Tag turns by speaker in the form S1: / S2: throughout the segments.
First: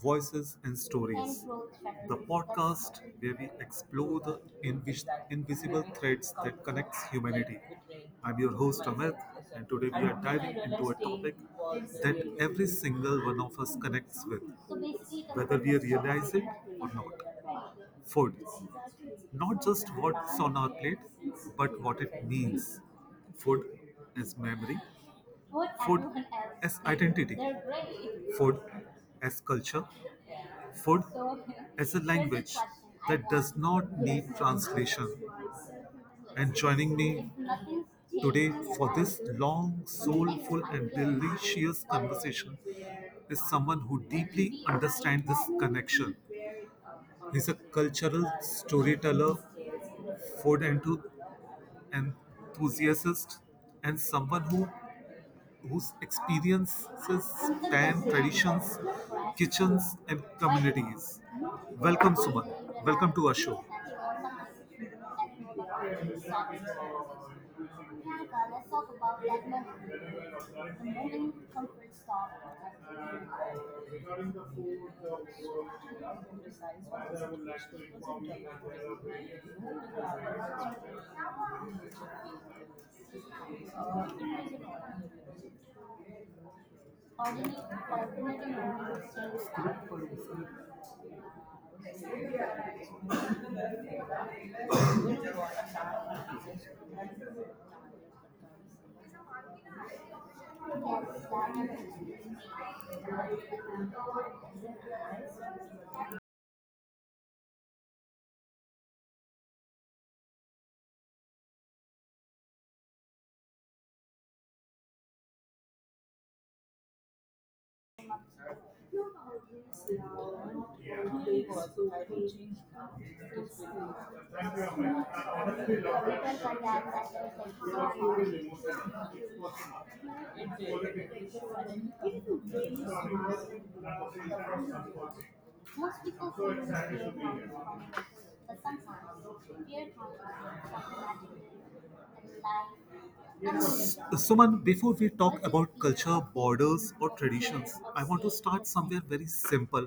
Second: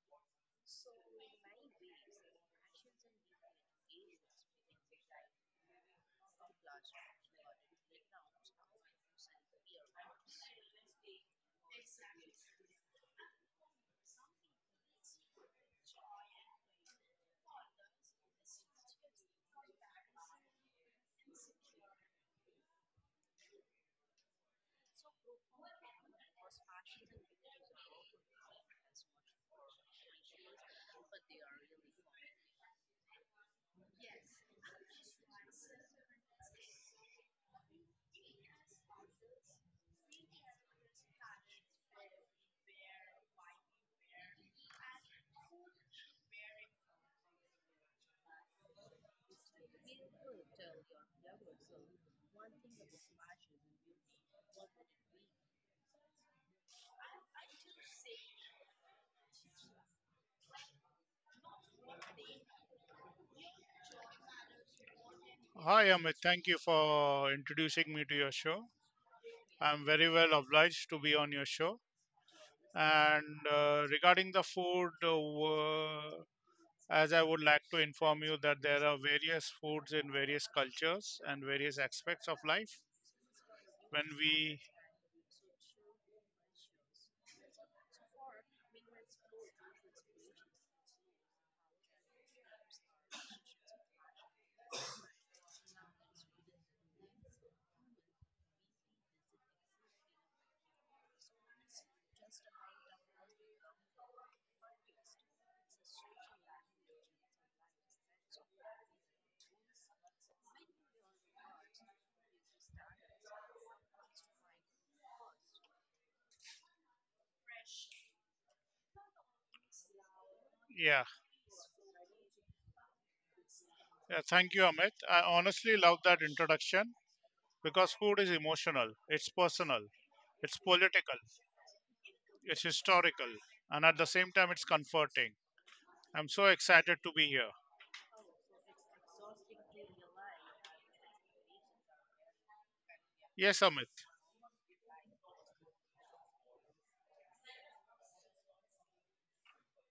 S1: Voices and Stories, the podcast where we explore the invisible threads that connects humanity. I'm your host Amit, and today we are diving into a topic that every single one of us connects with, whether we realize it or not. Food. Not just what's on our plate, but what it means. Food is memory, food is identity, food as culture, food as a language that does not need translation. And joining me today for this long, soulful, and delicious conversation is someone who deeply understands this connection. He's a cultural storyteller, food enthu- enthusiast, and someone who whose experiences span traditions, kitchens, and communities. Welcome, Suman. Welcome to our show.
S2: Hi, Amit. Thank you for introducing me to your show. I'm very well obliged to be on your show. And regarding the food, as I would like to inform you that there are various foods in various cultures and various aspects of life. Yeah. Yeah. Thank you, Amit. I honestly love that introduction. Because food is emotional, it's personal, it's political, it's historical, and at the same
S1: Thank
S2: time, it's
S1: you.
S2: comforting.
S1: Most
S2: I'm
S1: people
S2: so
S1: feel fear from
S2: excited to
S1: nature,
S2: be here.
S1: but sometimes fear comes from and life
S2: Yes, Amit.
S1: uncertainty. Suman, before we talk What is about fear culture, borders, or traditions, I want to saying start no? somewhere very simple,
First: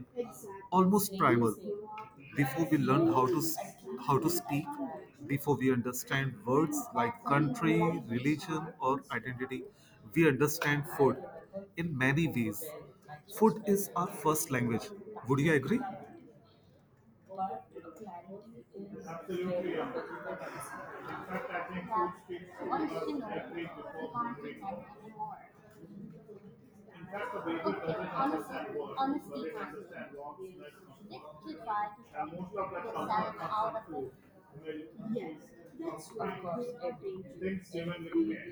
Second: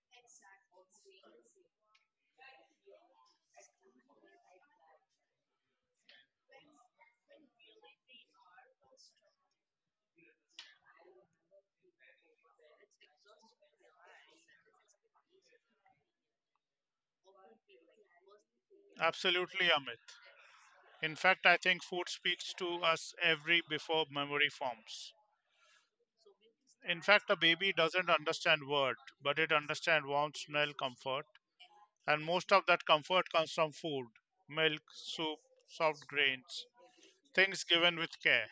S1: almost primal. Before we learn how how to speak, before we understand words like country, religion, or identity, we understand food in many ways. Food is our first language. Would you agree? But clarity is rare in
S2: Absolutely, Amit. In fact, I
S1: That once
S2: think food
S1: you
S2: speaks to
S1: know,
S2: us
S1: you
S2: every before
S1: can't
S2: memory
S1: pretend
S2: forms.
S1: anymore.
S2: In fact, a
S1: Okay,
S2: baby doesn't
S1: honestly,
S2: understand word, but
S1: honestly,
S2: it understands warmth, smell, comfort.
S1: to try
S2: And most of
S1: to
S2: that
S1: sell
S2: comfort comes from
S1: out of
S2: food,
S1: it.
S2: milk,
S1: Yes,
S2: soup, soft
S1: that's why
S2: grains,
S1: they are
S2: things
S1: dangerous.
S2: given with care.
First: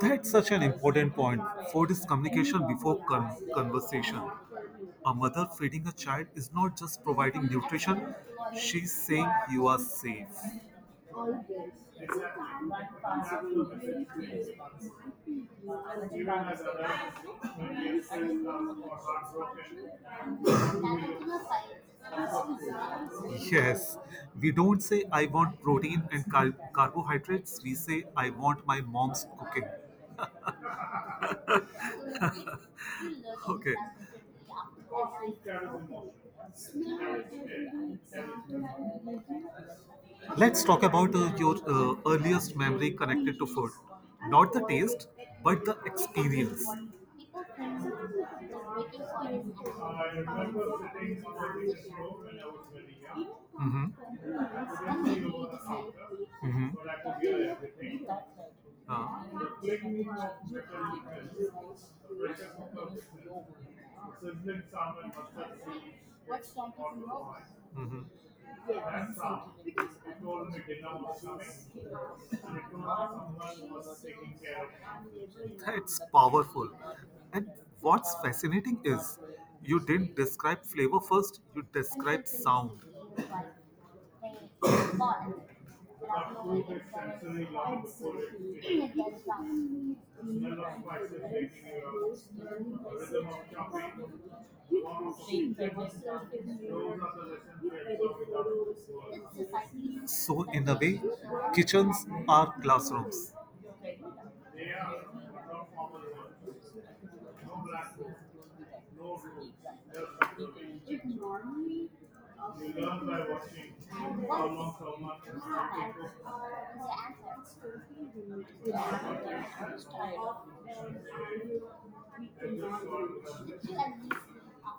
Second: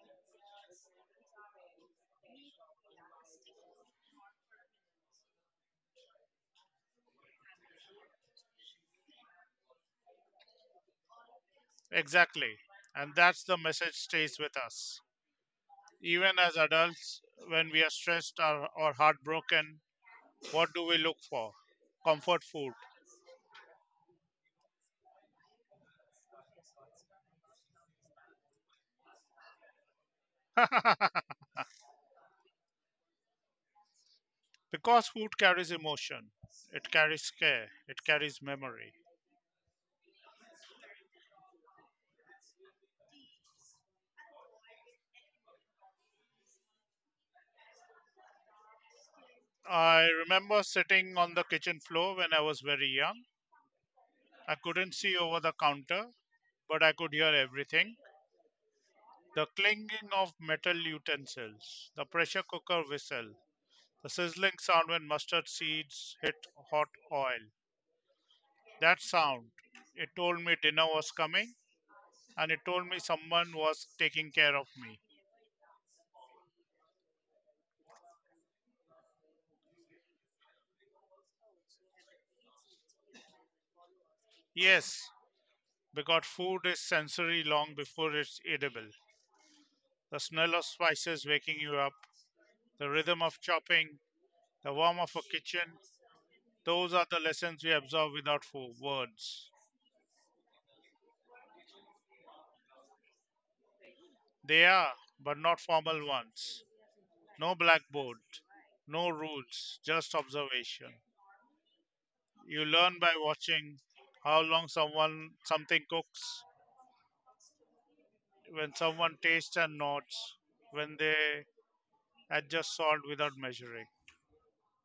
S1: That's such an important point. Food is communication before conversation. A mother feeding a child is not just providing nutrition, she's saying you are safe.
S2: Exactly. And that's the message stays with us. Even as adults, when we are stressed or heartbroken, what do we look for? Comfort food.
S1: Yes, we don't say I want protein and carbohydrates. We say I want my mom's cooking. Okay.
S2: because food carries emotion, it carries care, it carries memory.
S1: Let's talk about your earliest memory connected to food. Not the taste, but the experience.
S2: I remember sitting on the kitchen floor when I was very young.
S1: Mm-hmm.
S2: I couldn't see over the counter,
S1: Mm-hmm.
S2: but I could hear everything: the clinking of metal utensils, the pressure cooker whistle, the sizzling sound when mustard seeds hit hot oil.
S1: Uh, mm-hmm.
S2: That sound. It told
S1: Told
S2: me
S1: me
S2: dinner
S1: dinner
S2: was
S1: was coming,
S2: coming, and
S1: and
S2: it
S1: he
S2: told me
S1: told
S2: someone
S1: someone
S2: was
S1: was
S2: taking
S1: taking
S2: care of
S1: care
S2: me.
S1: of him. That's powerful. And what's fascinating is you didn't describe flavor first, you described sound.
S2: Yes,
S1: But
S2: because food
S1: two
S2: is
S1: days
S2: sensory long
S1: long
S2: before
S1: before
S2: it's
S1: it finished,
S2: edible.
S1: the
S2: The smell
S1: smell
S2: of
S1: of fire
S2: spices
S1: waking
S2: waking you up,
S1: you up, the
S2: the rhythm
S1: rhythm
S2: of
S1: of chopping,
S2: chopping, the
S1: the
S2: warmth of a kitchen,
S1: warmth of the
S2: those
S1: pan,
S2: are the lessons we absorb without words.
S1: so in a way, kitchens are classrooms.
S2: They are, but not formal ones. No blackboard, no rules, just observation. You learn by watching
S1: And
S2: how long someone
S1: what's
S2: something cooks,
S1: the efforts to be
S2: when someone tastes and
S1: the
S2: nods,
S1: style
S2: when they
S1: here
S2: adjust salt without measuring.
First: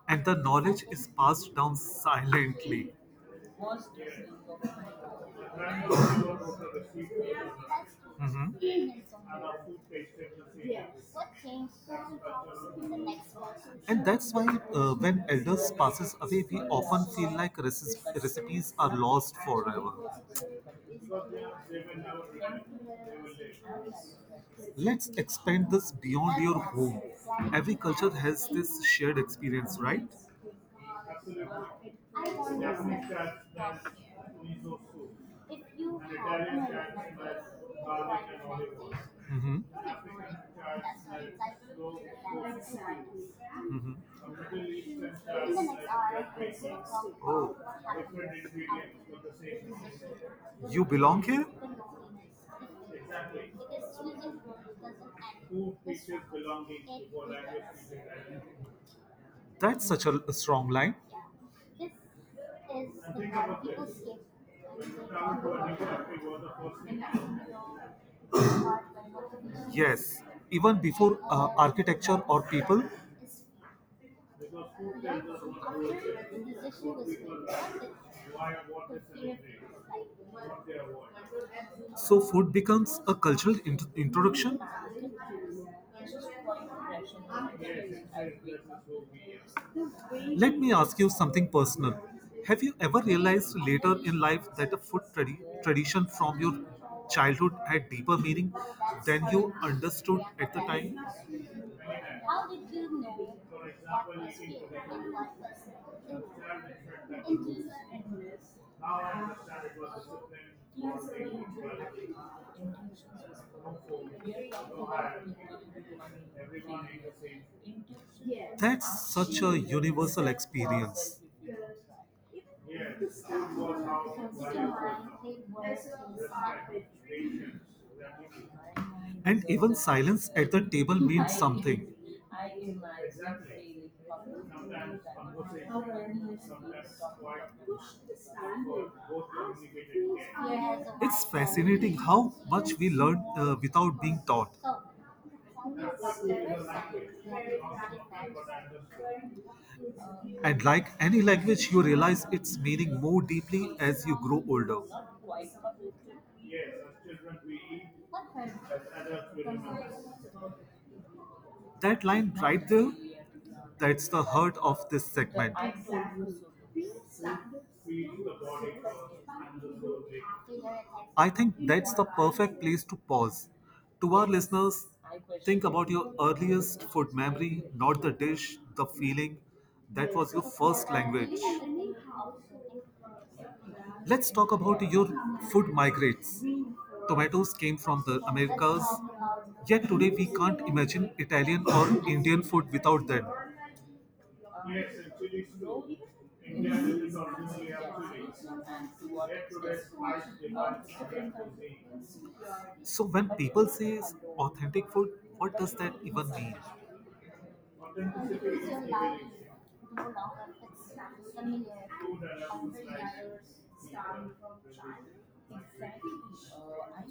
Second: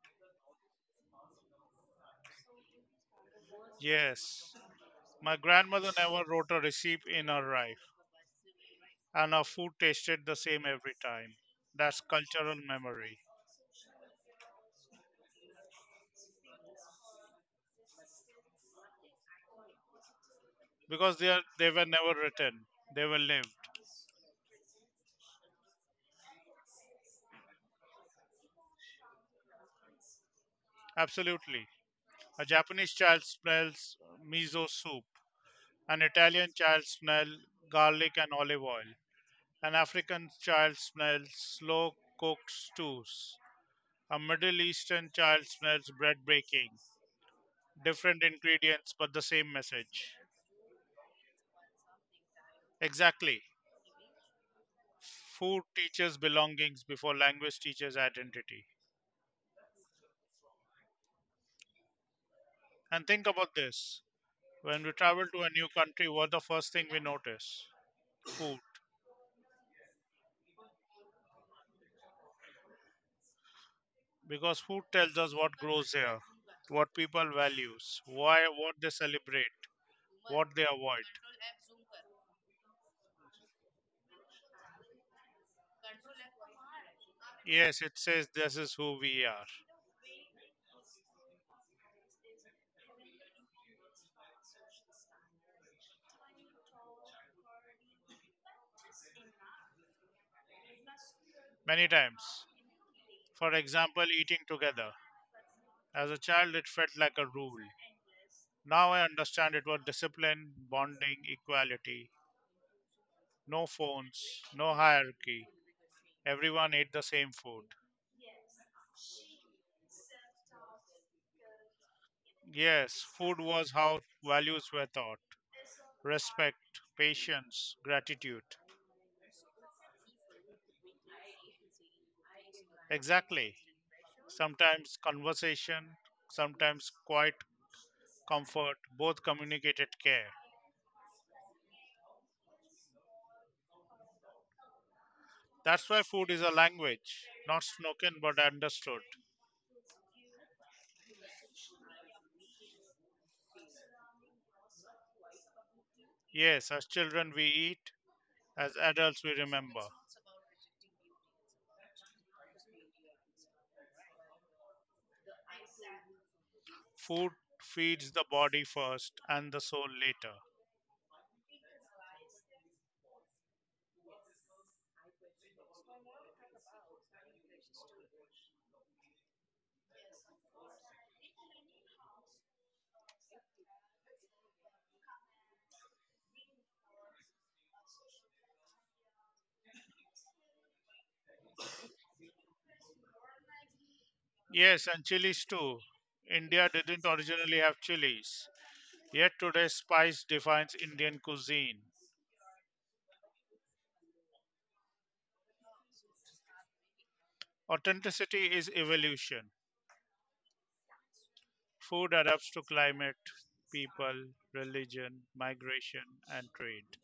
S1: And the knowledge is passed down silently. That's
S2: Yes,
S1: true.
S2: my grandmother never wrote a receipt in her life,
S1: Mhm.
S2: and her food tasted the same every time.
S1: What changed
S2: That's cultural memory
S1: and that's why when elders passes away, we often feel like recipes are lost forever.
S2: because they are, they were never written; they were lived.
S1: Let's expand this beyond your home. Every culture has this shared experience, right?
S2: Absolutely, a Japanese child smells miso soup, an Italian child smell garlic and olive oil. An African child smells slow cooked
S1: Mm-hmm.
S2: stews. A
S1: Mm-hmm.
S2: Middle Eastern child smells bread baking.
S1: Oh,
S2: Different ingredients, but the same message.
S1: you belong here?
S2: Exactly. Food teaches belongings before language teaches identity.
S1: That's such a strong line.
S2: And think about this: when we travel to a new country, what the first thing we notice? Food.
S1: Yeah. Yes, even before architecture or people.
S2: Because food tells us what grows here, what people values, why, what they celebrate, what they avoid.
S1: So food becomes a cultural introduction.
S2: Yes, it says this is who we are.
S1: Let me ask you something personal. Have you ever realized later in life that a food tradition from your childhood had deeper meaning than you understood at the time?
S2: Many times. For example, eating together. As a child, it felt like a rule. Now I understand it was discipline, bonding, equality. No phones, no hierarchy. Everyone ate the same food.
S1: That's such a universal experience.
S2: Yes, food was how values were taught: respect, patience, gratitude.
S1: And even silence at the table means something.
S2: Exactly. Sometimes conversation, sometimes quiet comfort, both communicated care.
S1: It's fascinating how much we learn without being taught.
S2: That's why food is a language, not spoken but understood.
S1: And like any language, you realize its meaning more deeply as you grow older.
S2: Yes, as children we eat, as adults we remember.
S1: That line right there, that's the heart of this segment.
S2: Food feeds the body first and the soul later.
S1: I think that's the perfect place to pause. To our listeners, think about your earliest food memory, not the dish, the feeling that was your first language. Let's talk about your food migrates. Tomatoes came from the Americas, yet today we can't imagine Italian or Indian food without them.
S2: Yes,
S1: Yes,
S2: and
S1: actually
S2: chilies
S1: it's
S2: too.
S1: true. India
S2: India didn't
S1: is
S2: originally
S1: already
S2: have
S1: up to date. Yes,
S2: chilies, yet
S1: they
S2: today spice defines
S1: can't
S2: Indian
S1: stand to say.
S2: cuisine.
S1: So when people say authentic food, what does that even mean? Authenticity
S2: Authenticity
S1: is
S2: is
S1: equally
S2: evolution.
S1: Though now it's familiar,
S2: Food adapts to
S1: true
S2: climate,
S1: like
S2: people, religion,
S1: uh,
S2: migration, and trade.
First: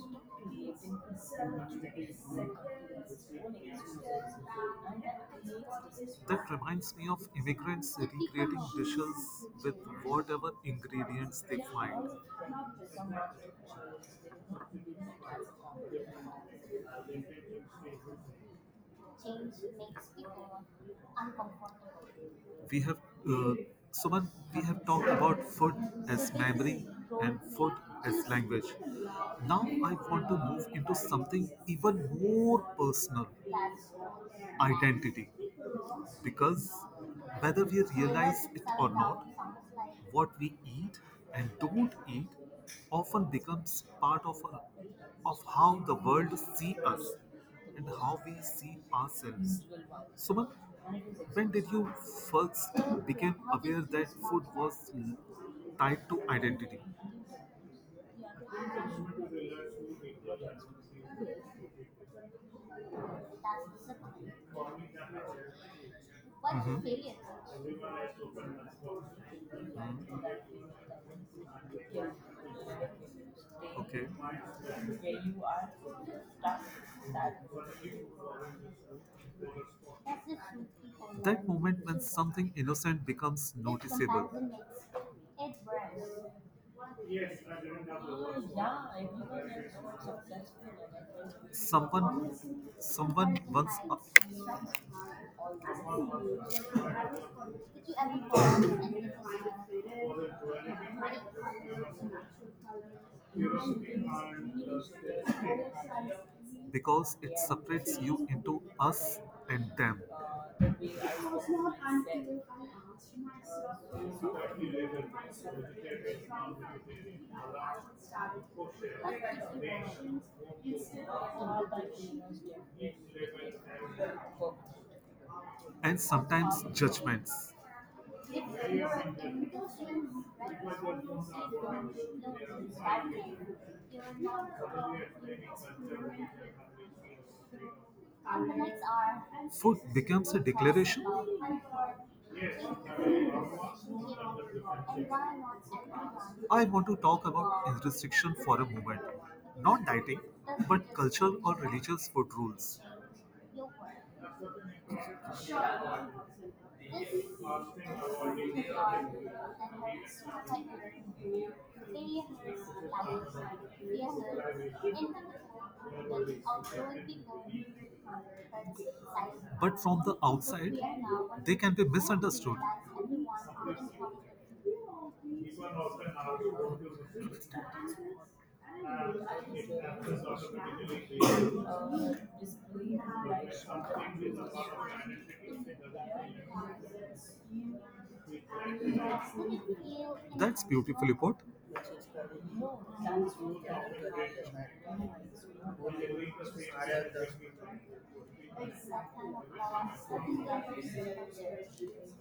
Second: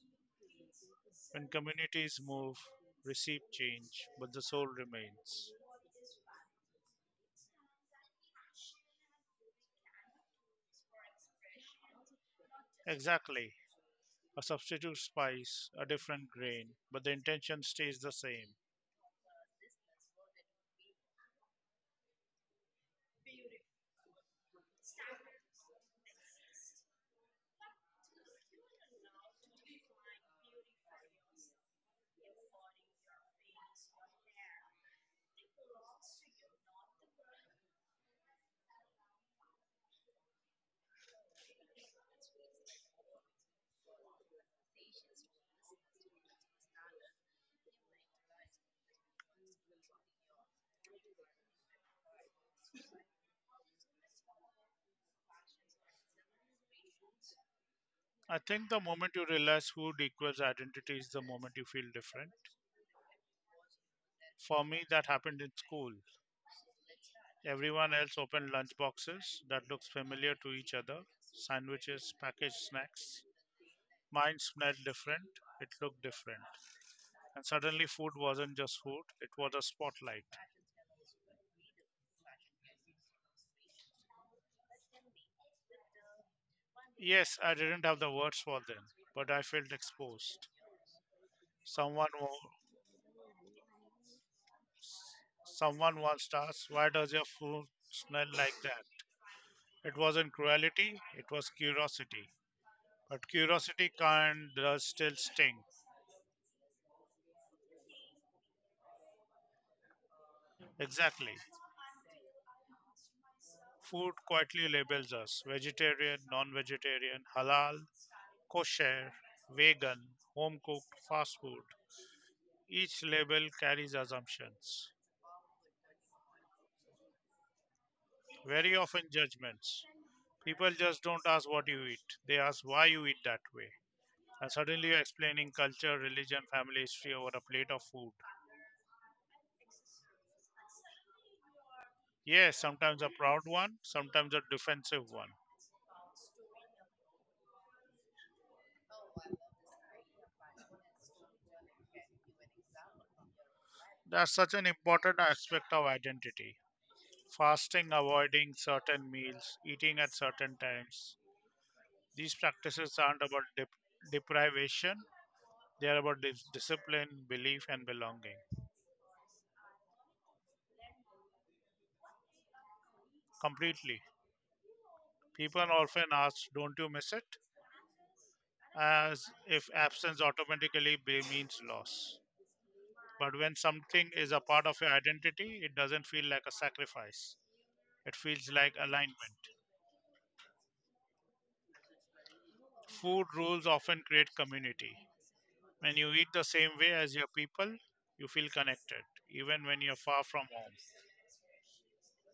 S2: When communities move,
S1: that
S2: receive change, but the soul remains.
S1: reminds me of immigrants recreating dishes with whatever ingredients they find
S2: Exactly. A substitute spice, a different grain, but the intention stays the same.
S1: change makes people uncomfortable. We have uh, Suman, we have talked about food as memory and food as language. Now I want to move into something even more personal identity. Because whether we realize it or not, what we eat and don't eat often becomes part of, our, of how the world see us and how we see ourselves. Suman, when did you first become aware that food was tied to identity?
S2: I think the moment you realize who equals identity is the moment you feel different. For me, that happened in school. Everyone else opened lunch boxes that looked
S1: Mhm.
S2: familiar to each other, sandwiches, packaged snacks.
S1: Okay.
S2: Mine smelled
S1: Where
S2: different,
S1: you
S2: it
S1: are
S2: looked different.
S1: stuck. That's
S2: And suddenly, food wasn't just food, it was a spotlight.
S1: that's the tricky thing, That and moment when to talk. Something innocent becomes this noticeable. Comparison makes it worse. Yeah,
S2: Yes, I didn't
S1: everyone
S2: have the words
S1: else
S2: for them, but I felt
S1: was
S2: exposed.
S1: successful, and I felt
S2: Someone,
S1: Someone
S2: wo-
S1: honestly someone comparison once hides so
S2: Someone once asked, "Why does your food
S1: you ever
S2: smell like
S1: pause
S2: that?"
S1: and give yourself
S2: It wasn't
S1: a
S2: cruelty;
S1: break
S2: it was
S1: to
S2: curiosity. But
S1: really
S2: curiosity
S1: really see
S2: can does still sting.
S1: because it separates you into us and them.
S2: Exactly. Food quietly labels us: vegetarian, non-vegetarian, halal, kosher, vegan, home cooked, fast food. Each label carries assumptions,
S1: And sometimes judgments.
S2: very often judgments. People just don't ask what you eat, they ask why you eat that way. And suddenly you're explaining culture, religion, family history over a plate of food.
S1: Food becomes a declaration.
S2: Yes, sometimes a proud one, sometimes a defensive one.
S1: I want to talk about restriction for a moment. Not dieting, but cultural or religious food rules.
S2: That's such an important aspect of identity. Fasting, avoiding certain meals, eating at certain times. These practices aren't about deprivation, they are about discipline, belief, and belonging.
S1: But from the outside, they can be misunderstood.
S2: Completely. People often ask, don't you miss it? As if absence automatically means loss. But when something is a part of your identity, it doesn't feel like a sacrifice. It feels like alignment.
S1: That's beautifully put.
S2: Food rules often create community. When you eat the same way as your people, you feel connected, even when you're far from home.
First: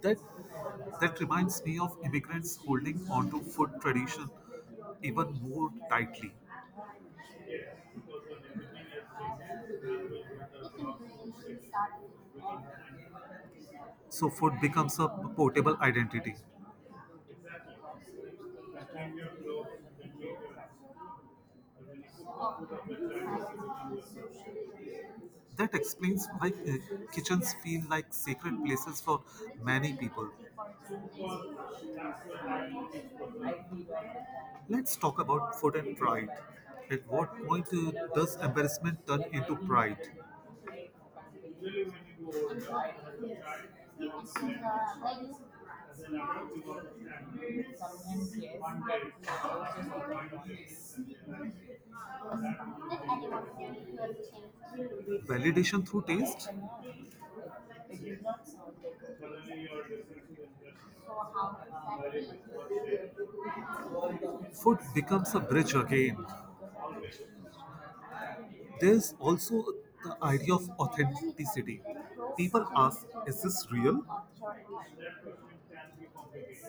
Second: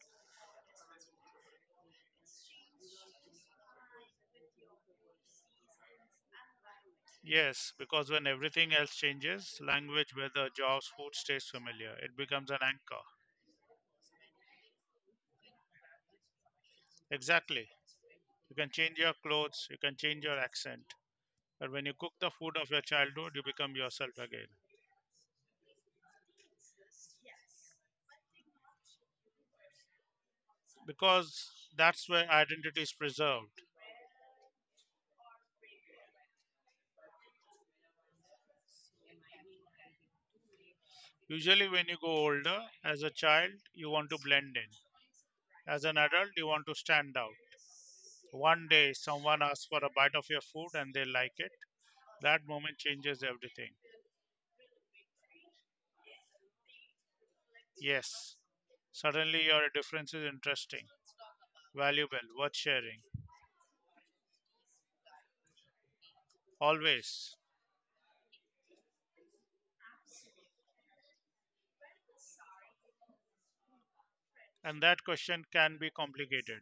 S1: That that reminds me of immigrants holding onto food tradition even more tightly.
S2: Yes, because when everything else changes language, weather, jobs, food stays familiar. It becomes an anchor.
S1: So food becomes a portable identity.
S2: Exactly. You can change your clothes, you can change your accent, but when you cook the food of your childhood, you become yourself again.
S1: That explains why kitchens feel like sacred places for many people.
S2: Because that's where identity is preserved.
S1: Let's talk about food and pride. At what point does embarrassment turn into pride?
S2: Usually, when you go older, as a child, you want to blend in. As an adult, you want to stand out.
S1: Yes,
S2: One day, someone asks for a bite of your food and they like it. That moment changes everything.
S1: validation through taste? No.
S2: Yes,
S1: Like
S2: suddenly your difference is interesting, valuable, worth sharing.
S1: food becomes a bridge again.
S2: Always.
S1: There's also the idea of authenticity. People ask, is this real?
S2: And that question can be complicated.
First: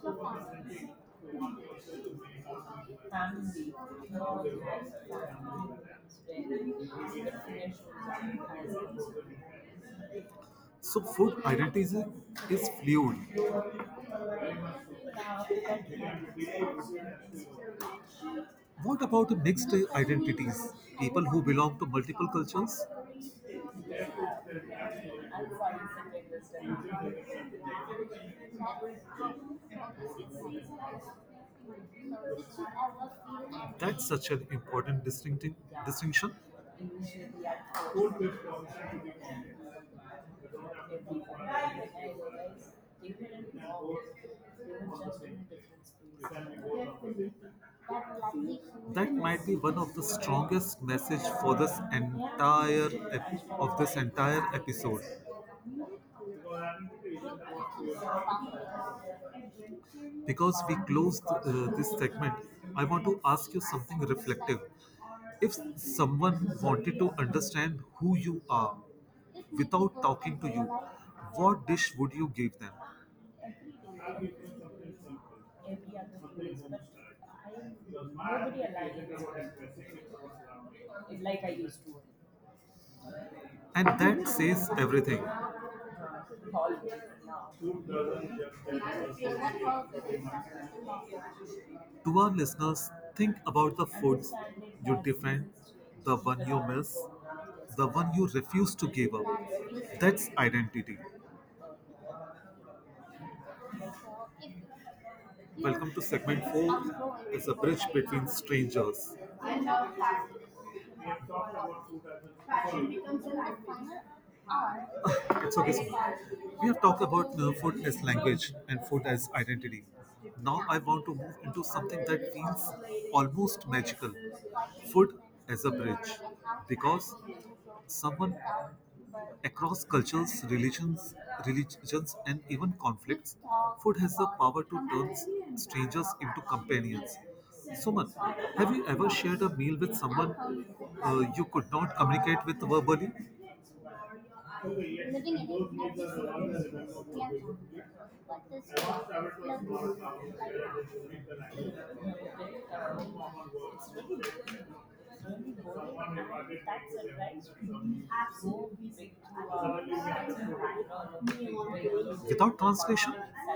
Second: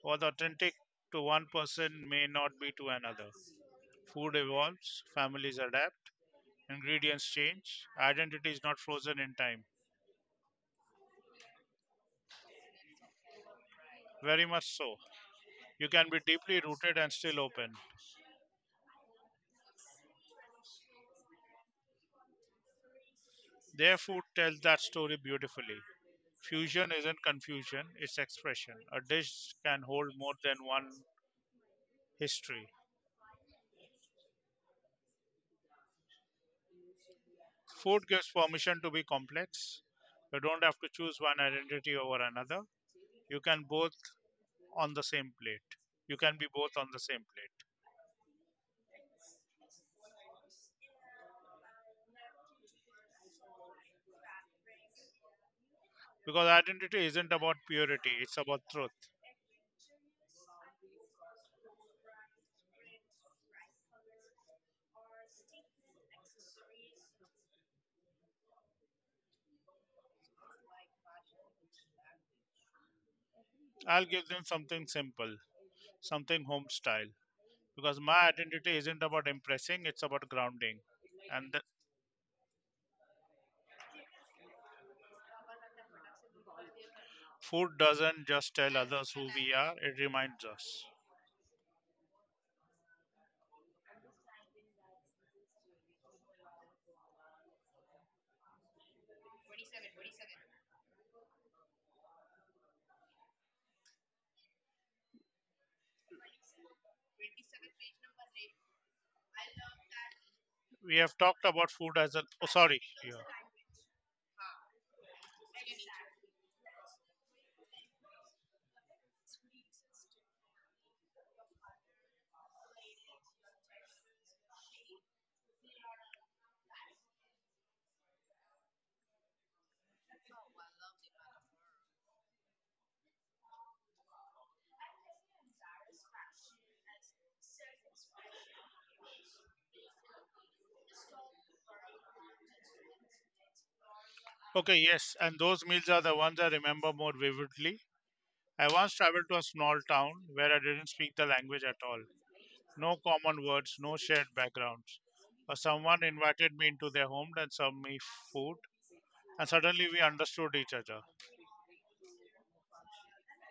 S2: What authentic to one person may not be to another. Food evolves, families adapt, ingredients change, identity is not frozen in time.
S1: So food identities is fluid.
S2: Very much so. You can be deeply rooted and still open.
S1: What about the mixed identities? People who belong to multiple cultures?
S2: Their food tells that story beautifully. Fusion isn't confusion, it's expression. A dish can hold more than one history.
S1: That's such an important distinctive distinction.
S2: Food gives permission to be complex. You don't have to choose one identity over another. You can both on the same plate. You can be both on the same plate.
S1: That might be one of the strongest message for this entire of this entire episode
S2: Because identity isn't about purity, it's about truth.
S1: because we closed this segment. I want to ask you something reflective. If someone wanted to understand who you are without talking to you, what dish would you give them?
S2: I'll give them something simple,
S1: Every other
S2: something
S1: place,
S2: home
S1: but
S2: style,
S1: I
S2: because my
S1: nobody
S2: identity
S1: alive
S2: isn't about
S1: was
S2: impressing, it's
S1: specific
S2: about grounding.
S1: to is like I
S2: And the
S1: used to. And that says everything. Always
S2: food
S1: now.
S2: doesn't just tell others who we are, it reminds us.
S1: To our listeners, think about the foods Understanding you that defend, the one you miss, the one you refuse to give up. That's identity. Welcome to segment four as a bridge between strangers. It's
S2: We have talked about food as an oh sorry yeah.
S1: okay. So we have talked about food as language and food as identity. Now I want to move into something that feels almost magical food as a bridge. Because someone across cultures, religions, and even conflicts, food has the power to turn strangers into companions. Suman, have you ever shared a meal with someone you could not communicate with verbally?
S2: Okay, yes, and those meals are the ones I remember more vividly. I once traveled to a small town where I didn't speak the language at all. No common words, no shared backgrounds. Someone invited me into their home and served me food, and suddenly we understood each other.
S1: Without translation?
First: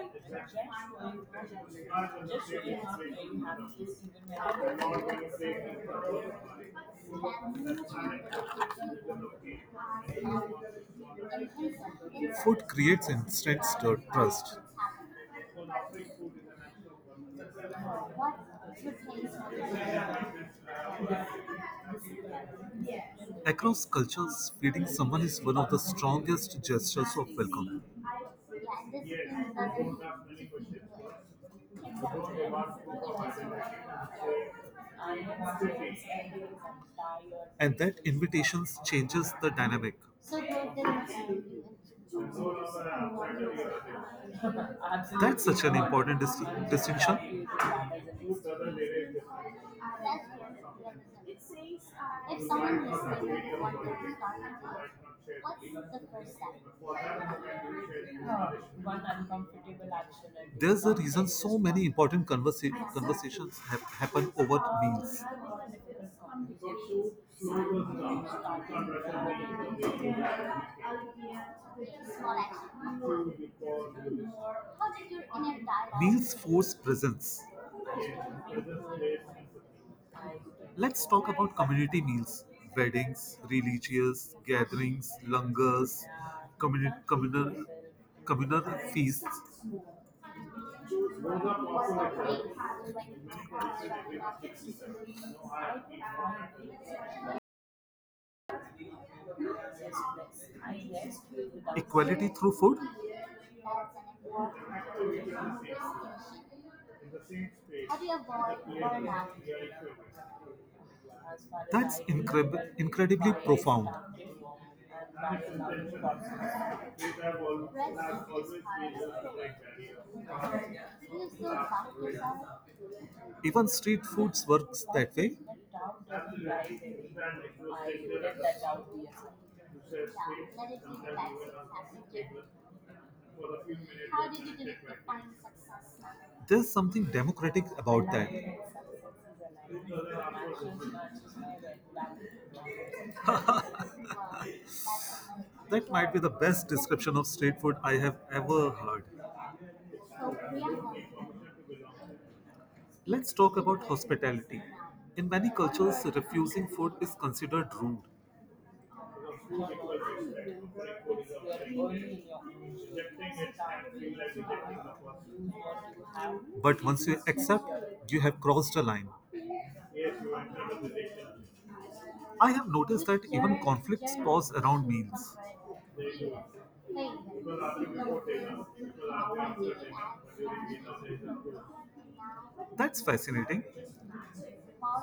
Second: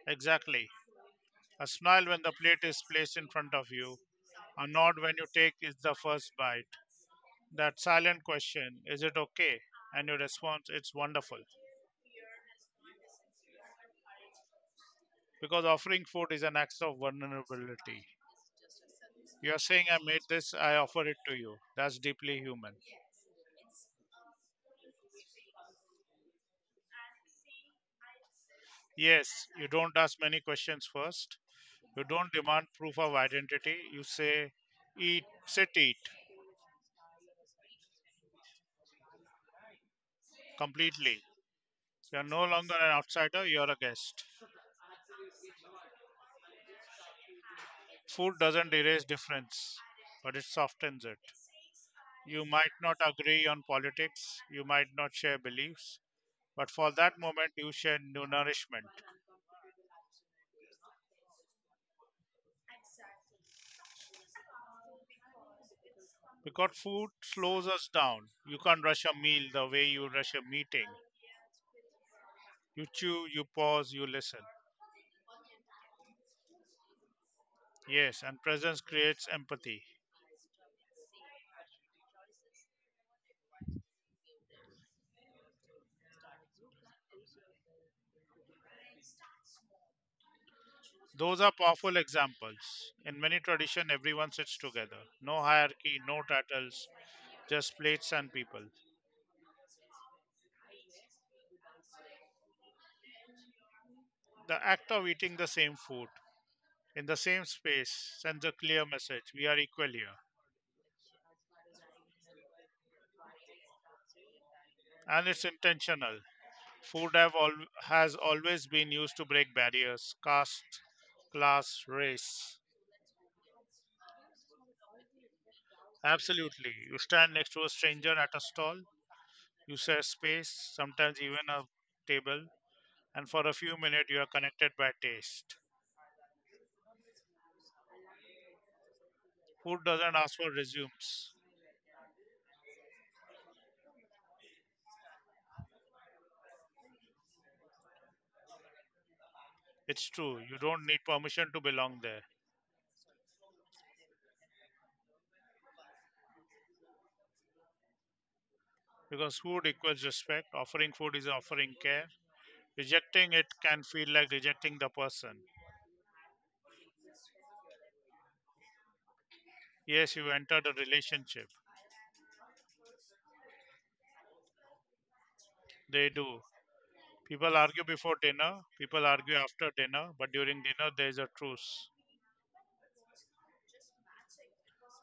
S2: Exactly. A smile when the
S1: Just
S2: plate is
S1: realize
S2: placed
S1: that
S2: in
S1: you
S2: front of
S1: have
S2: you,
S1: kids
S2: a nod when you take
S1: even
S2: is the
S1: when
S2: first bite. That silent question, is it okay? And your response, it's wonderful.
S1: food creates instant trust.
S2: Because offering food is an act of vulnerability. You're saying, I made this, I offer it to you. That's deeply human.
S1: Across cultures, feeding someone is one of the strongest gestures of welcome.
S2: Yes, you don't ask many questions first. You don't demand proof of identity. You say, eat, sit, eat
S1: And that invitations changes the dynamic.
S2: completely. You're no longer an outsider, you're a guest.
S1: That's such an important distinction.
S2: Food doesn't erase difference, but it softens it. You might not agree on politics, you might not share
S1: What's
S2: beliefs,
S1: the first
S2: but for that
S1: step?
S2: moment, you share new
S1: Uh,
S2: nourishment.
S1: One uncomfortable action at There's a one reason something so many responsible. Important conversations have happen over meals.
S2: Because food slows us down. You can't rush a meal the way you rush a meeting.
S1: Small
S2: You chew, you
S1: action.
S2: pause, you listen.
S1: How did your inner dialogue? Meals force presence.
S2: Yes, and presence creates empathy.
S1: Let's talk about community meals, weddings, religious gatherings, langars, communal communal communal feasts.
S2: Those are powerful examples. In many traditions, everyone sits together. No hierarchy, no titles, just plates and people.
S1: Equality through food?
S2: The act of eating the same food in the same space sends a clear message: we are equal here.
S1: That's incredibly profound.
S2: And it's intentional. Food have has always been used to break barriers, caste, class, race.
S1: Even street foods works that way.
S2: Absolutely. You stand next to a
S1: I
S2: stranger at
S1: regret
S2: a
S1: that
S2: stall,
S1: doubt yes.
S2: you share space,
S1: How do
S2: sometimes even a table, and for a few minutes you are connected by taste.
S1: There's something democratic about that.
S2: Food doesn't ask for resumes.
S1: That might be the best description of street food I have ever heard. So
S2: It's true, you don't need permission to belong there
S1: let's talk about hospitality. In many cultures, refusing food is considered rude.
S2: because food equals respect. Offering food is offering care. Rejecting it can feel like rejecting the person.
S1: But once you accept, you have crossed a line.
S2: Yes, you entered a relationship.
S1: I have noticed that even conflicts pause around meals.
S2: They do. People argue before dinner, people argue after dinner, but during dinner there is a truce.
S1: That's fascinating.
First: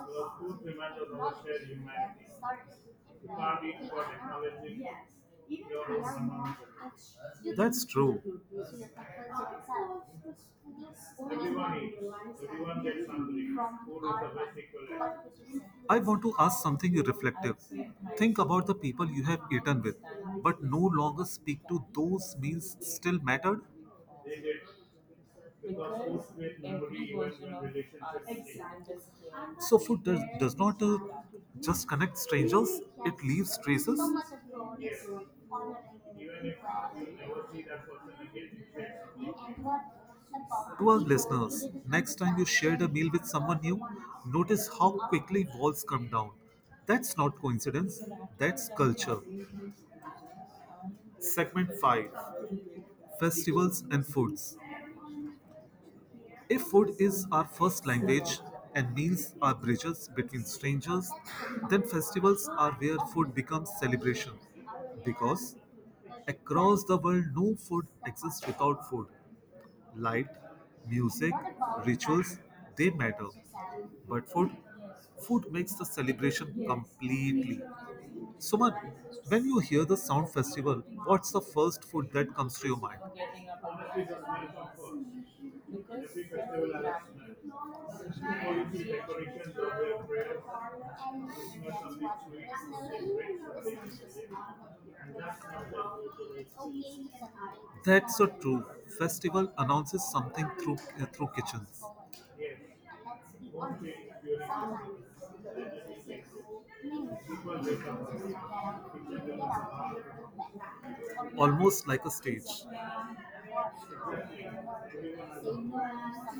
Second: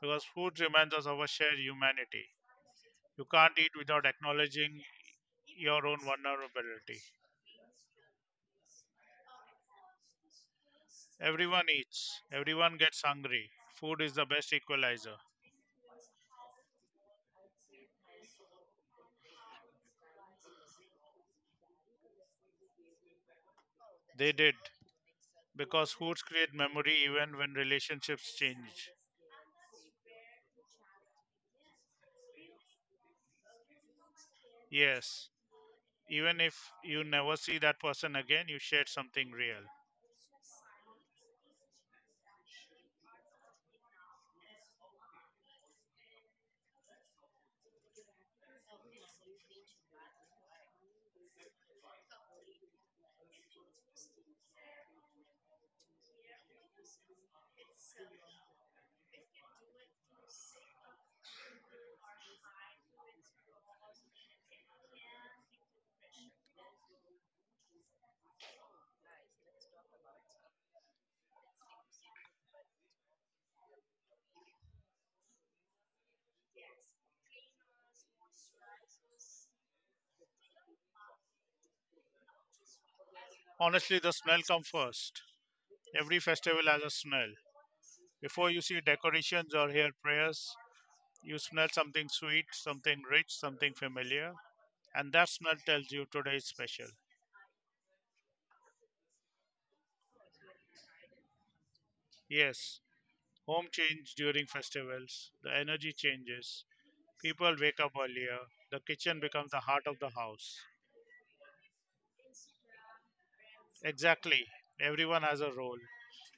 S2: Because food reminds us of our shared humanity. You can't eat without acknowledging your own vulnerability.
S1: That's true.
S2: Everyone eats, everyone gets hungry. Food is the best equalizer.
S1: I want to ask something reflective. Think about the people you have eaten with, but no longer speak to those meals still mattered?
S2: They did, because
S1: Because
S2: foods create memory
S1: every
S2: even
S1: version
S2: when
S1: of us
S2: relationships change.
S1: changes. So, food does not just connect strangers, it leaves traces.
S2: Yes, even if you never see that person again, you shared something real.
S1: To our listeners, next time you shared a meal with someone new, notice how quickly walls come down. That's not coincidence, that's culture. Segment 5 Festivals and Foods. If food is our first language and meals are bridges between strangers, then festivals are where food becomes celebration. Because across the world, no food exists without food. Light, music, rituals, they matter. But food makes the celebration completely. Suman, when you hear the sound festival, what's the first food that comes to your mind?
S2: Honestly, the smell comes first. Every festival has a smell. Before you see decorations or hear prayers, you smell something sweet, something rich, something familiar, and that smell tells you today is special.
S1: That's so true. Festival announces something through through kitchens.
S2: Yes, home change during festivals, the energy changes, people wake up earlier, the kitchen becomes the heart of the house.
S1: Almost like a stage.
S2: Exactly, everyone has a role.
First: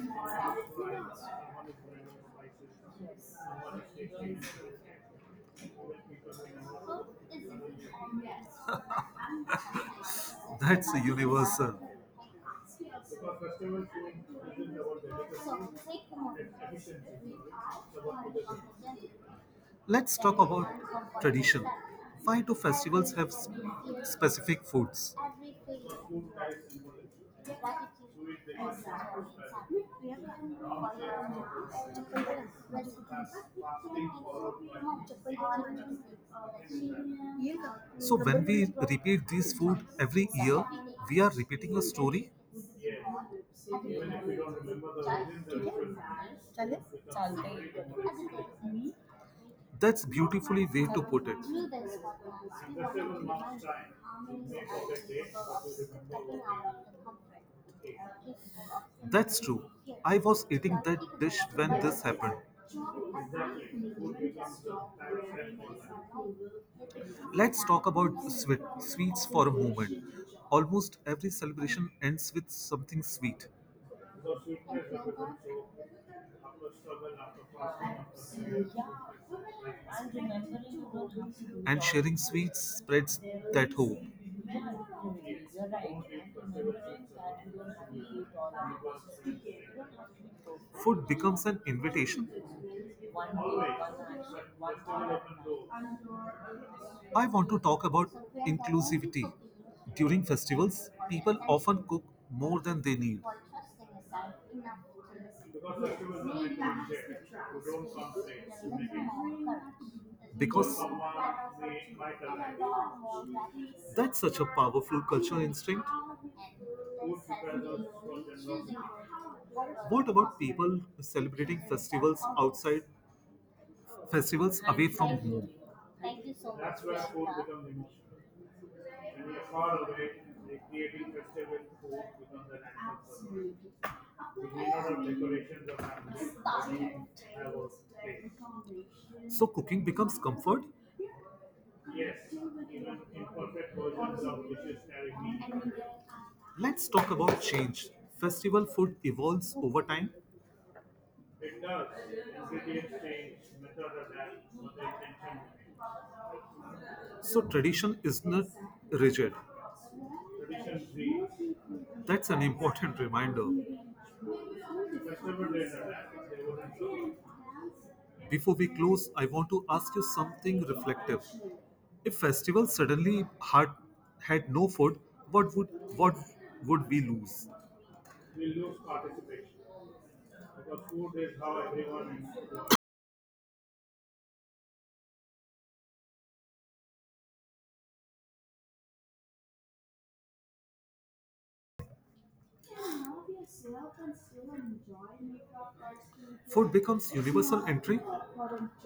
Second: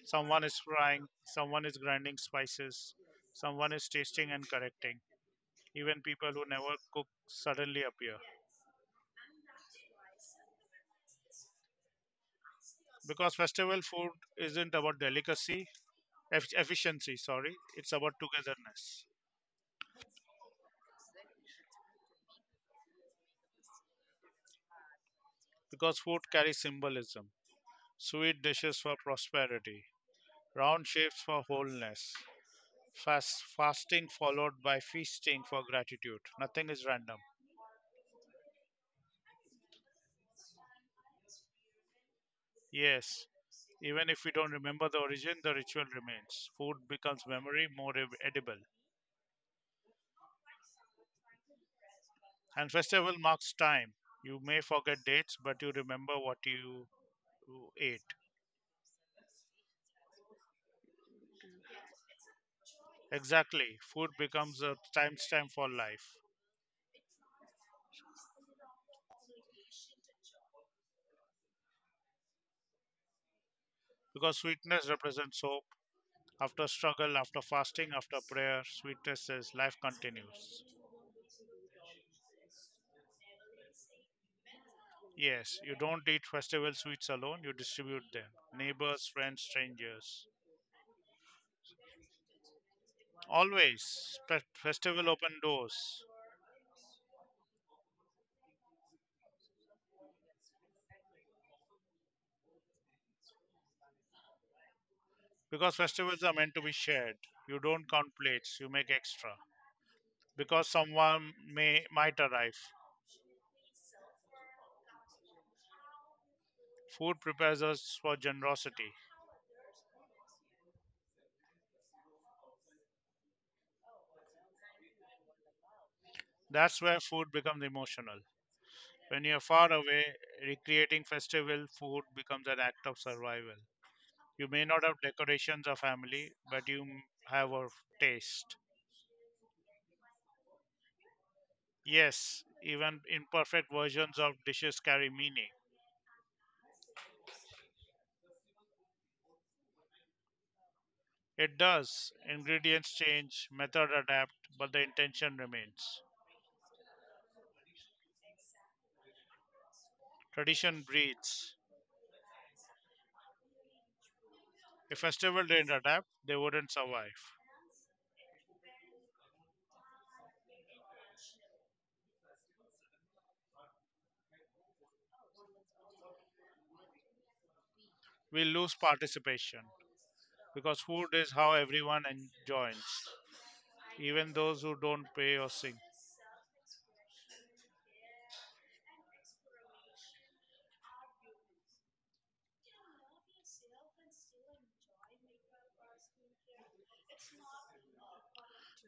S2: Someone is frying, someone is grinding spices, someone is tasting and correcting. Even people who never cook suddenly appear.
S1: That's a universal.
S2: Because festival food isn't about delicacy, efficiency, sorry, it's about togetherness.
S1: Let's talk about tradition. Why do festivals have specific foods?
S2: Because food carries symbolism. Sweet dishes for prosperity, round shapes for wholeness. Fast, fasting followed by feasting for gratitude. Nothing is random.
S1: So when we repeat this food every year, we are repeating a story.
S2: Yes, even if we don't remember the origin, the ritual remains. Food becomes
S1: चालते
S2: memory more edible.
S1: that's beautifully way to put it.
S2: And festival marks time. You may forget dates, but you remember what you ate.
S1: That's true. I was eating that dish when this happened.
S2: Exactly. Food becomes a timestamp for life.
S1: Let's talk about sweets for a moment. Almost every celebration ends with something sweet.
S2: Because sweetness represents hope. After struggle, after fasting, after
S1: Yeah,
S2: prayer, sweetness says life
S1: and remembering
S2: continues.
S1: you don't have to do And all. Sharing sweets spreads that hope. Yeah, you're,
S2: Yes,
S1: right.
S2: you
S1: Remembering that
S2: don't eat
S1: you
S2: festival
S1: don't
S2: sweets alone,
S1: have
S2: you
S1: to do it all alone.
S2: distribute
S1: You
S2: them.
S1: don't
S2: Neighbors,
S1: have to
S2: friends,
S1: be
S2: strangers.
S1: perfect. Food becomes an invitation. One day, one
S2: Always,
S1: action, one
S2: festival
S1: thought.
S2: open doors
S1: I want to talk about inclusivity. During festivals, people often cook more than they need.
S2: because festivals are meant to be shared. You don't
S1: Yes.
S2: count plates, you make extra because
S1: Because
S2: someone may might arrive.
S1: that's such a powerful cultural instinct.
S2: Food prepares us for generosity.
S1: What about people celebrating festivals outside, festivals away from home?
S2: That's where food becomes emotional. When you're far away, recreating festival food becomes an act of survival. You may not have decorations or family, but you have a taste.
S1: So cooking becomes comfort?
S2: Yes, even imperfect versions of dishes carry meaning.
S1: Let's talk about change. Festival food evolves over time,
S2: It does. Ingredients change, method adapt, but the intention remains.
S1: so tradition is not rigid.
S2: Tradition breathes.
S1: That's an important reminder.
S2: If festival didn't adapt, they wouldn't survive.
S1: Before we close, I want to ask you something reflective. If festival suddenly had no food, what would what would we lose?
S2: We lose participation because
S1: Food
S2: food is
S1: is
S2: how
S1: how
S2: everyone
S1: everyone works.
S2: joins, even those who don't pay or sing.
S1: Food becomes universal entry.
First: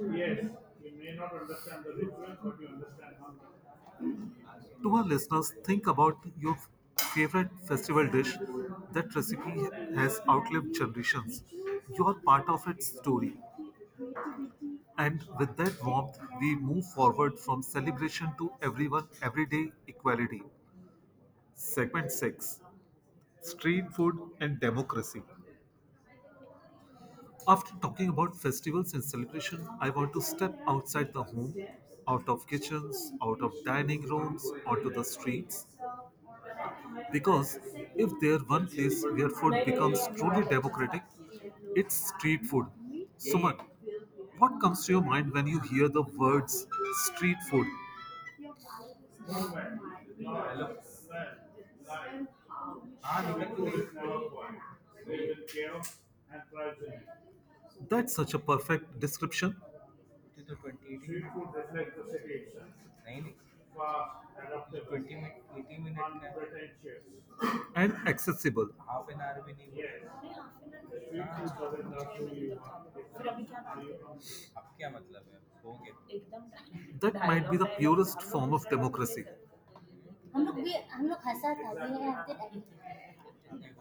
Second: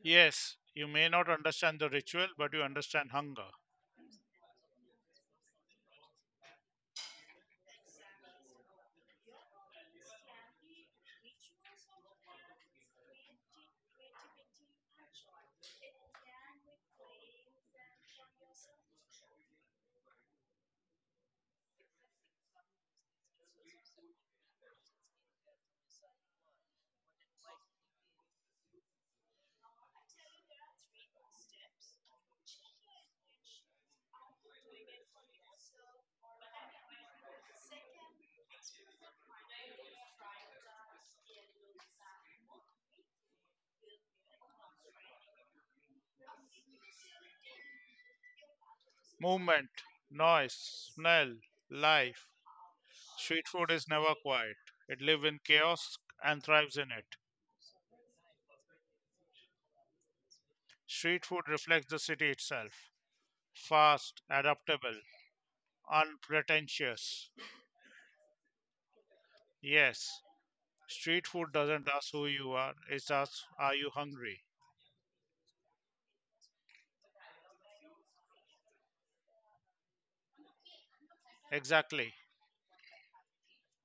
S1: Yes,
S2: Yes, you
S1: you
S2: may
S1: may
S2: not
S1: not
S2: understand
S1: understand
S2: the
S1: the
S2: ritual,
S1: rituals,
S2: but
S1: but
S2: you
S1: you
S2: understand
S1: understand how
S2: hunger.
S1: much. To our listeners, think about your favorite festival dish. That recipe has outlived generations. You are part of its story. And with that warmth, we move forward from celebration to everyone, everyday equality. Segment 6. Street Food and Democracy. After talking about festivals and celebration, I want to step outside the home, out of kitchens, out of dining rooms, onto the streets. Because if there's one place where food becomes truly democratic, it's street food. Suman, what comes to your mind when you hear the words street food?
S2: Movement, noise, smell, life. Street food is never quiet. It lives in chaos and thrives in it.
S1: That's such a perfect description. To 20.
S2: Street
S1: Street
S2: food
S1: food
S2: reflects the
S1: reflects the
S2: city
S1: city.
S2: itself.
S1: 90.
S2: Fast,
S1: So
S2: adaptable,
S1: 20 minute 80 minute
S2: unpretentious.
S1: and accessible. Half an hour we need, yes.
S2: Yes, street
S1: Street food
S2: food doesn't
S1: doesn't
S2: ask
S1: last
S2: who you
S1: you.
S2: are, it asks, are you hungry?
S1: अब क्या मतलब है हो गया. That might be the purest form of democracy. हम लोग भी हम लोग हंसा था we
S2: Exactly.
S1: Have that attitude.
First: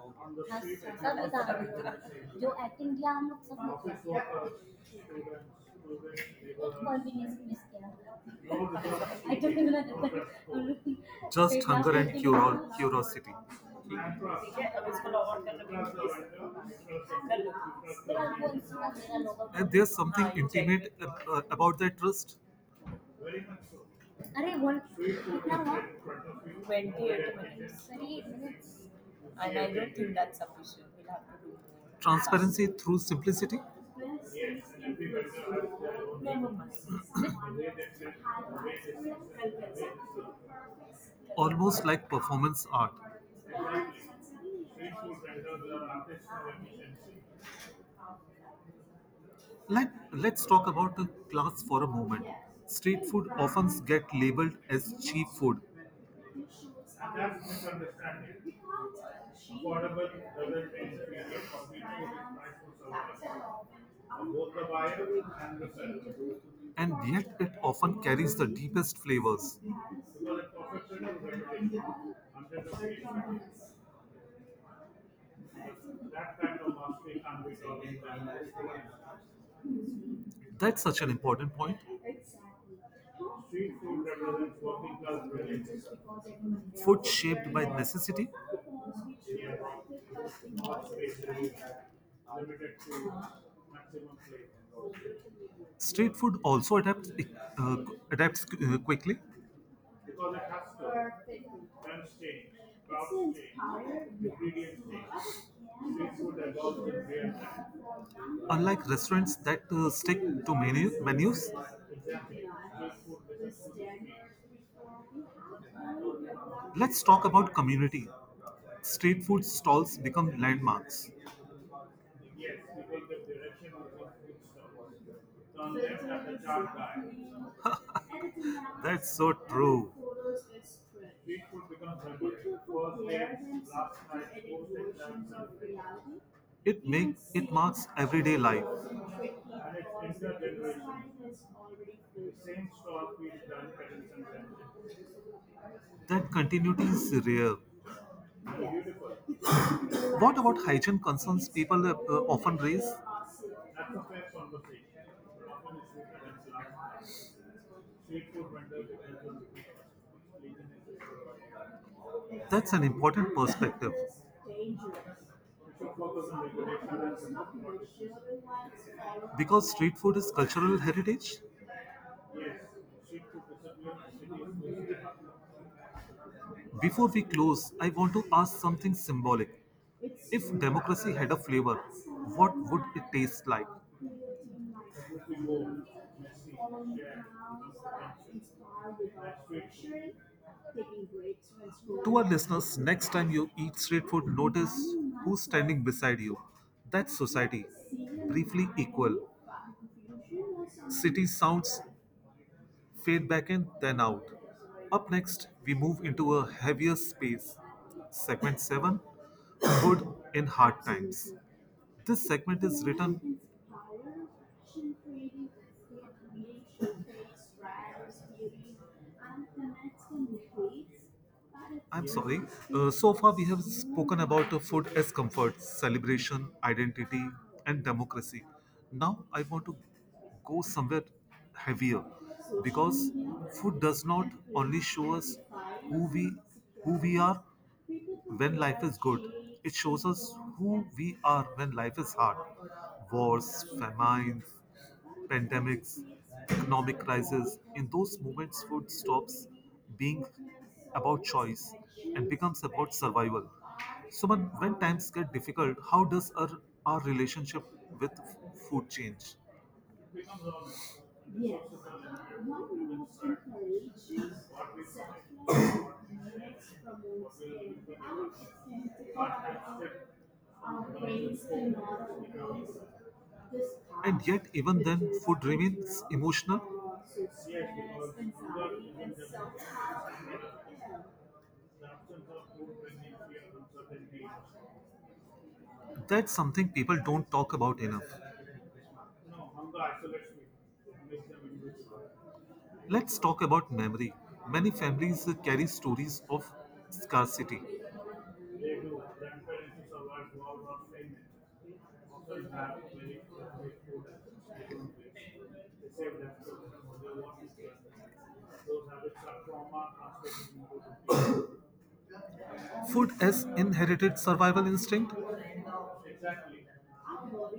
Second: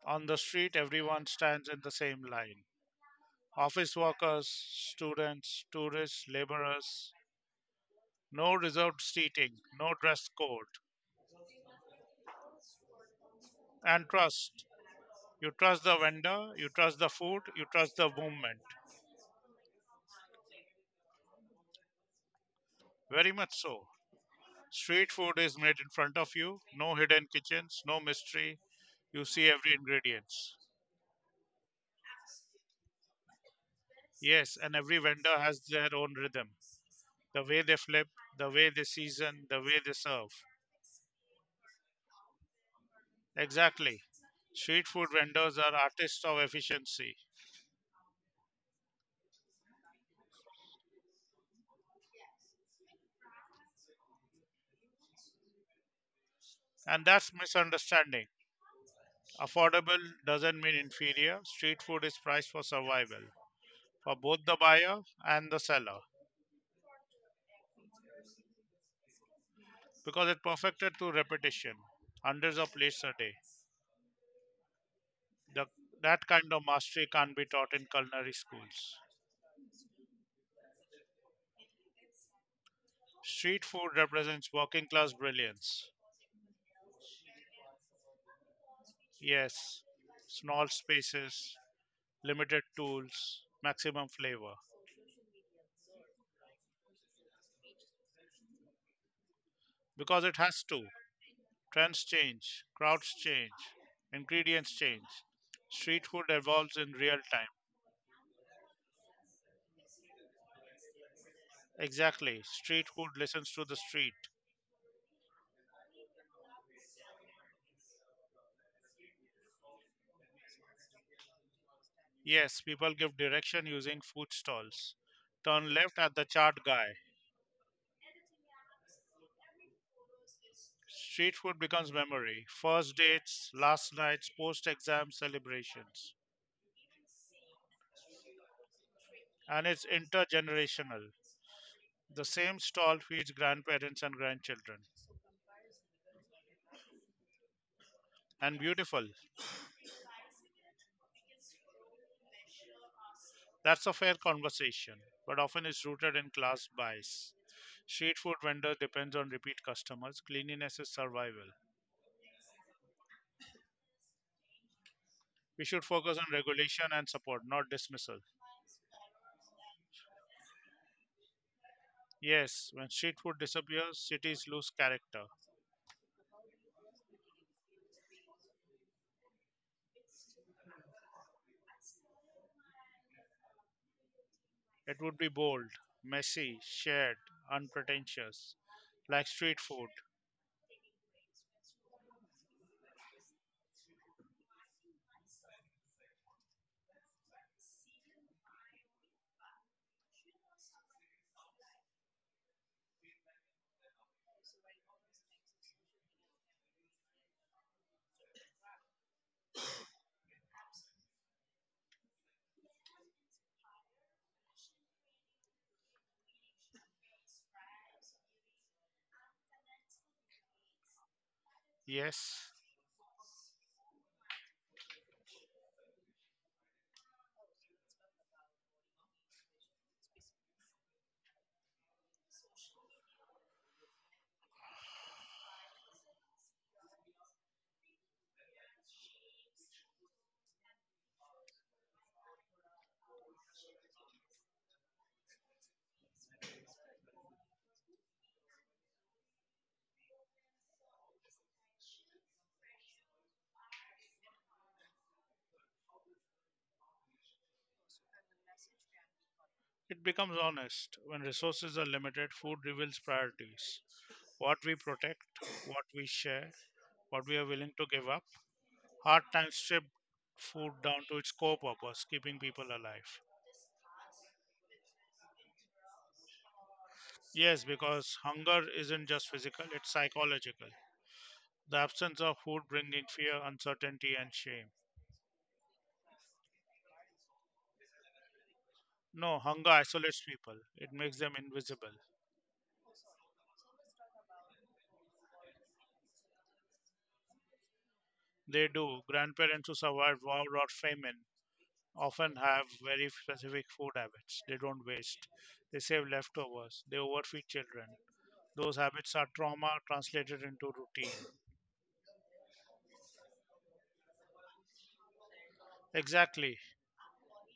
S2: On
S1: On
S2: the
S1: the हाँ,
S2: street,
S1: street सब and
S2: everyone
S1: then बता रही
S2: stands in
S1: the
S2: the same
S1: हूँ। जो
S2: line.
S1: एक्टिंग किया हम लोग सब
S2: Office
S1: office
S2: workers,
S1: workers, students,
S2: students, tourists,
S1: they एक were- कॉल भी
S2: laborers,
S1: नहीं मिस किया.
S2: no
S1: No, they
S2: reserved
S1: were- I don't
S2: seating,
S1: no that
S2: no dress
S1: हम
S2: code.
S1: लोग. Just hunger and curiosity.
S2: And
S1: And trust. ठीक
S2: trust.
S1: है अब इसको लॉग आउट
S2: You
S1: कर लो.
S2: trust the
S1: Trust the please
S2: vendor, you
S1: writer,
S2: trust the
S1: trust the- कर
S2: food,
S1: लो
S2: you trust
S1: please।
S2: the
S1: फिर आपको
S2: movement.
S1: इंसिवा मेरा लोगो. And there's something intimate about that trust.
S2: Very much so.
S1: अरे वन
S2: Street food
S1: कितना
S2: is made
S1: हुआ.
S2: in front of you, no hidden
S1: 28
S2: kitchens, no mystery.
S1: minutes,
S2: You see
S1: and I
S2: every
S1: don't think that's
S2: ingredients.
S1: sufficient. We'll have to do more. Transparency through simplicity?
S2: Yes, and every vendor has their own
S1: Never
S2: rhythm. The way
S1: mind.
S2: they flip, the way they season, the way they serve.
S1: Almost like performance art.
S2: Exactly. Street food vendors are artists of efficiency.
S1: Let's talk about the class for a moment. Street food often get labeled as cheap food.
S2: And that's misunderstanding. Affordable doesn't mean inferior. Street food is priced for survival for both the buyer and the seller
S1: And yet it often carries the deepest flavors.
S2: because it perfected through repetition, hundreds of plates a day. The, that kind of mastery can't be taught in culinary schools.
S1: That's such an important point.
S2: Street food represents working class brilliance.
S1: Food shaped by necessity.
S2: Yes, small spaces, limited tools, maximum flavor.
S1: Street food also uh, adapts quickly.
S2: Because it has to. Trends change, crowds change, ingredients change. Street food evolves in real time.
S1: Unlike restaurants that stick to menus,
S2: Exactly. Street food listens to the street.
S1: let's talk about community. Street food stalls become landmarks.
S2: Yes, people give direction using food stalls. Turn left at the chart guy.
S1: That's so true.
S2: Street food becomes memory. First dates, last nights, post exam celebrations.
S1: It makes it marks everyday life.
S2: And it's intergenerational. The same stall feeds grandparents and grandchildren.
S1: That continuity is rare.
S2: And beautiful.
S1: What about hygiene concerns people often raise? That's
S2: That's a
S1: a
S2: fair
S1: fair conversation.
S2: conversation, but often
S1: Often
S2: it's rooted in
S1: it's
S2: class
S1: a
S2: bias. Street
S1: street
S2: food
S1: food
S2: vendor
S1: vendor
S2: depends on
S1: because.
S2: repeat customers. Cleanliness is survival.
S1: That's an important perspective
S2: We should focus on regulation and support, not dismissal.
S1: because street food is cultural heritage.
S2: Yes, when street food disappears, cities lose character.
S1: Before we close, I want to ask something symbolic. If democracy had a flavor, what would it taste like?
S2: It would be bold, messy, shared, unpretentious, like street food.
S1: To our listeners, next time you eat street food, notice who's standing beside you. That's society, briefly equal. City sounds fade back in, then out. Up next, we move into a heavier space. Segment 7. Food in Hard Times. This segment is written. I'm sorry.
S2: Yes,
S1: So far, we have spoken about food as comfort, celebration, identity, and democracy. Now, I want to go somewhere heavier, because food does not only show us who we who we are when life is good; it shows us who we are when life is hard. Wars, famines, pandemics, economic crisis. In those moments, food stops being about choice and becomes about survival. So, when times get difficult, how does our relationship with food change?
S2: it becomes honest when resources are limited. Food reveals priorities what we protect, what we share, what we are willing to give up. Hard times strip food down to its core purpose keeping people alive.
S1: And yet, even then, food remains emotional.
S2: Yes, because hunger isn't just physical, it's psychological. The absence of food bringing fear, uncertainty, and shame.
S1: That's something people don't talk about enough.
S2: No, hunger isolates people, it makes them invisible.
S1: Let's talk about memory. Many families carry stories of scarcity.
S2: They do. Grandparents who survived war or famine often have very specific food habits. They don't waste. They save leftovers. They overfeed children. Those habits are trauma translated into routine.
S1: Food as inherited survival instinct.
S2: Exactly.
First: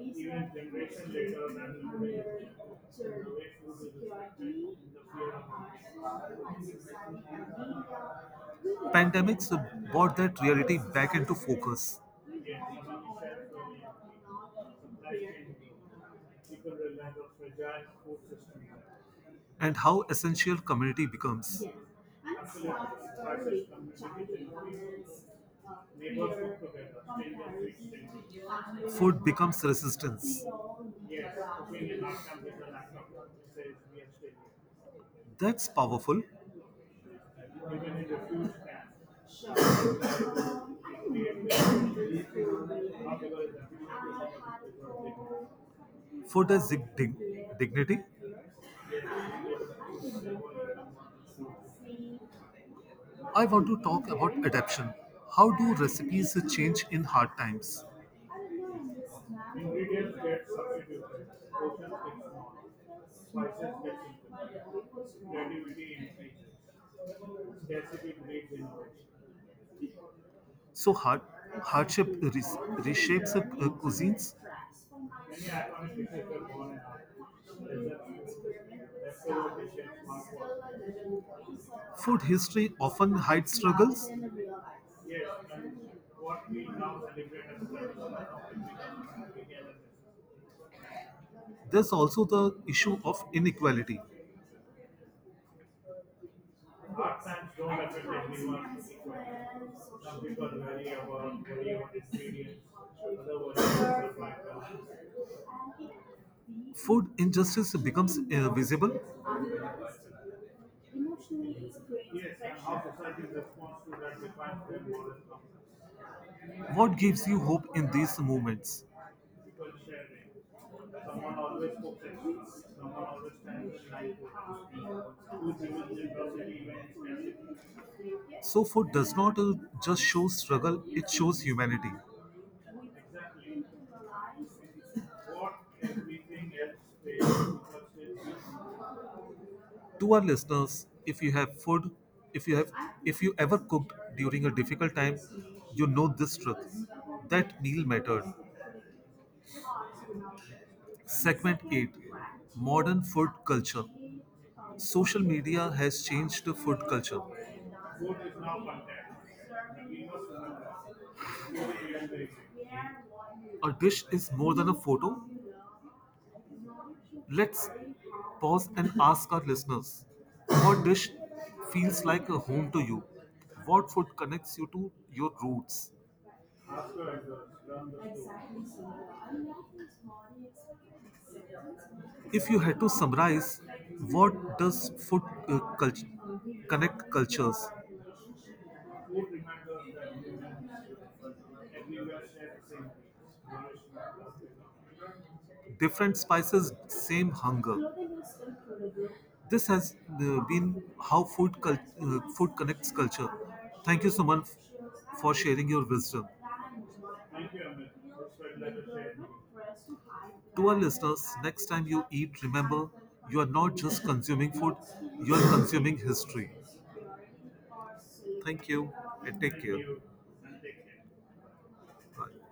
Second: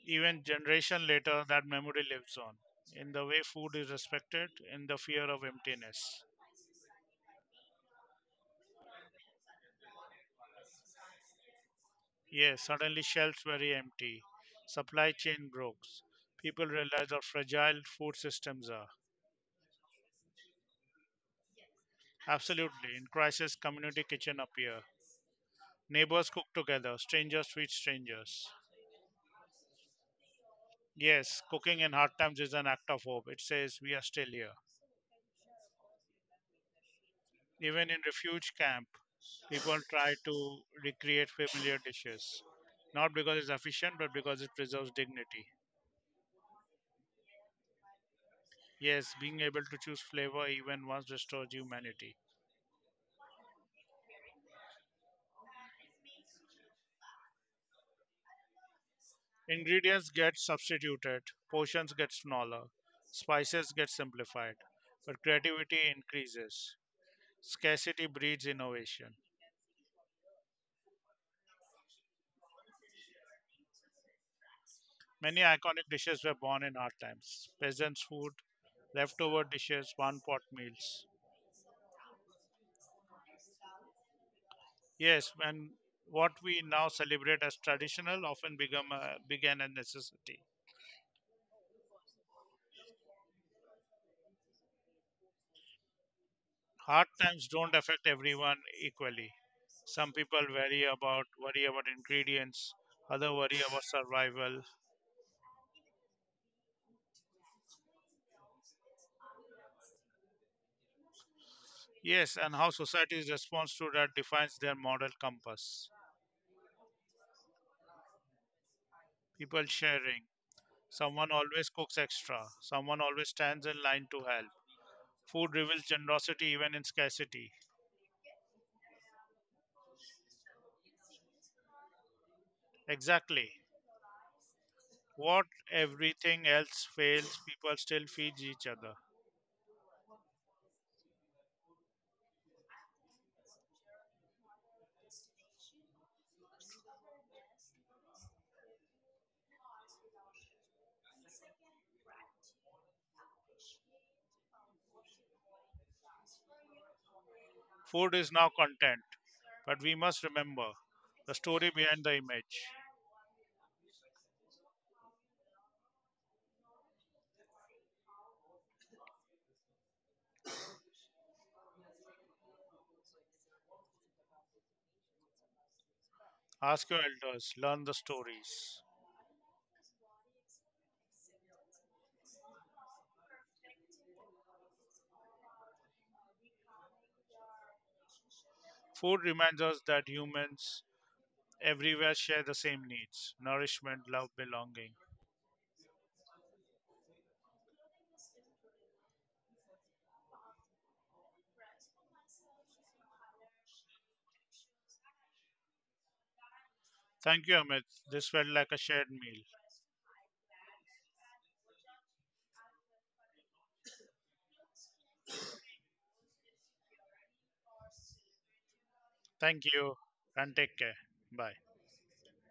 S2: Even generation later, that memory lives on in the way food is respected, in the fear of emptiness.
S1: Pandemics brought that reality back into focus,
S2: Yes, suddenly shelves were empty. Supply chain broke. People realized how fragile food systems are.
S1: and how essential community becomes.
S2: Absolutely. In crisis, community kitchen appear. Neighbors cook together. Strangers feed strangers.
S1: Food becomes resistance.
S2: Yes, cooking in hard times is an act of hope. It says we are still here.
S1: That's powerful.
S2: Even in refuge camp, people try to recreate familiar dishes. Not because it's efficient, but because it preserves dignity.
S1: Food has dignity.
S2: Yes, being able to choose flavor even once restores humanity.
S1: I want to talk about adaptation. How do recipes change in hard times?
S2: Ingredients get substituted, portions get smaller, spices get simplified, but creativity increases. Scarcity breeds innovation.
S1: So hardship reshapes cuisines.
S2: Many iconic dishes were born in hard times. Peasants' food leftover dishes, one pot meals.
S1: Food history often hides struggles.
S2: Yes, when what we now celebrate as traditional often began a necessity.
S1: There's also the issue of inequality.
S2: Hard times don't affect everyone equally. Some people worry about ingredients, other worry about survival.
S1: Food injustice becomes visible.
S2: Yes, and how society's response to that defines their moral compass.
S1: What gives you hope in these moments?
S2: People sharing. Someone always cooks extra. Someone always stands in line to help. Food reveals generosity even in scarcity.
S1: So food does not just show struggle, it shows humanity.
S2: Exactly. What everything else fails, people still feed each other.
S1: To our listeners, if you have food, if you have if you ever cooked during a difficult time, you know this truth. That meal mattered. Segment 8. Modern Food Culture. Social media has changed the food culture.
S2: Food is now content, but we must remember the story behind the image.
S1: A dish is more than a photo. Let's pause and ask our listeners, what dish feels like a home to you? What food connects you to your roots?
S2: Ask your elders, learn the stories.
S1: If you had to summarize, what does food uh, cult- connect cultures?
S2: Food reminds us that humans everywhere share the same needs nourishment, love, belonging.
S1: Different spices, same hunger. This has been how food connects culture. Thank you, Suman, for sharing your wisdom.
S2: Thank you, Amit. This felt like a shared meal.
S1: To our listeners, next time you eat, remember you are not just consuming food; you are consuming history. Thank you and take
S2: Thank
S1: care.
S2: you and take care. Bye.
S1: Bye.